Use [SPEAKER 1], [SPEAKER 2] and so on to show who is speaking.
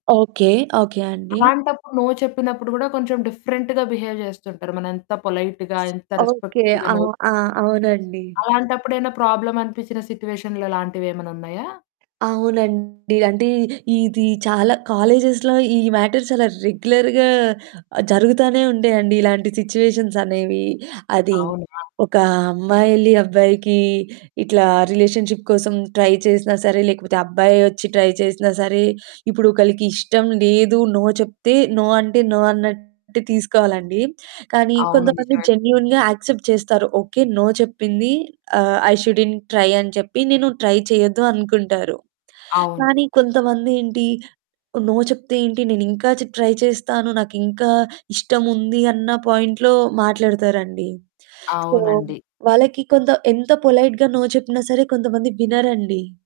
[SPEAKER 1] Okay. Okay అండి.
[SPEAKER 2] అలాంటప్పుడు no చెప్పినప్పుడు గూడా కొంచెం డిఫరెంట్‌గా బిహేవ్ జేస్తుంటారు. మనెంత పొలైట్‌గా, ఎంత
[SPEAKER 1] ఓకే.
[SPEAKER 2] రెస్పెక్టబుల్‌గా
[SPEAKER 1] ఆ!
[SPEAKER 2] నో చెప్పినా.
[SPEAKER 1] ఆ! అవునండి.
[SPEAKER 2] అలాంటప్పుడు ఏవన్నా ప్రాబ్లమ్ అనిపిచ్చిన సిచ్యువేషన్‌లా లాంటివేమన్నా ఉన్నాయా?
[SPEAKER 1] అవునండి. అంటే ఇది చాలా కాలేజెస్‌లో ఈ మ్యాటర్స్ చాలా రెగ్యులర్‌గా ఆహ్, జరుగుతానే ఉండే అండి ఇలాంటి సిచ్యువేషన్స్ అనేవి. అది
[SPEAKER 2] అవునా?
[SPEAKER 1] ఒక అమ్మాయెల్లి, అబ్బాయికి ఇట్లా రిలేషన్‌షిప్ కోసం ట్రై చేసినా సరే, లేకపోతే అబ్బాయే ఒచ్చి ట్రై చేసినా సరే, ఇప్పుడు ఒకళ్ళకి ఇష్టం లేదు, నో చెప్తే నో. అంటే, నో అన్నట్టు తీసుకోవాలండి. కానీ,
[SPEAKER 2] అవును.
[SPEAKER 1] కొంతమంది
[SPEAKER 2] నిజమే.
[SPEAKER 1] జెన్యూన్‌గా యాక్సెప్ట్ చేస్తారు. ఓకే. నో చెప్పింది. ఆహ్, ఐ షుడంట్ ట్రై అని చెప్పి, నేను ట్రై చేయొద్దు అనుకుంటారు.
[SPEAKER 2] అవును.
[SPEAKER 1] కానీ, కొంతమందేంటి నో చెప్తే ఏంటి నేనింకా చెప్పి ట్రై చేస్తాను, నాకింకా ఇష్టముంది అన్నా పాయింట్‌లో మాట్లాడతారండి. సో,
[SPEAKER 2] అవునండి.
[SPEAKER 1] వాళ్ళకి కొంత ఎంత పొలైట్‌గా నో చెప్పినా సరే కొంతమంది వినరండి.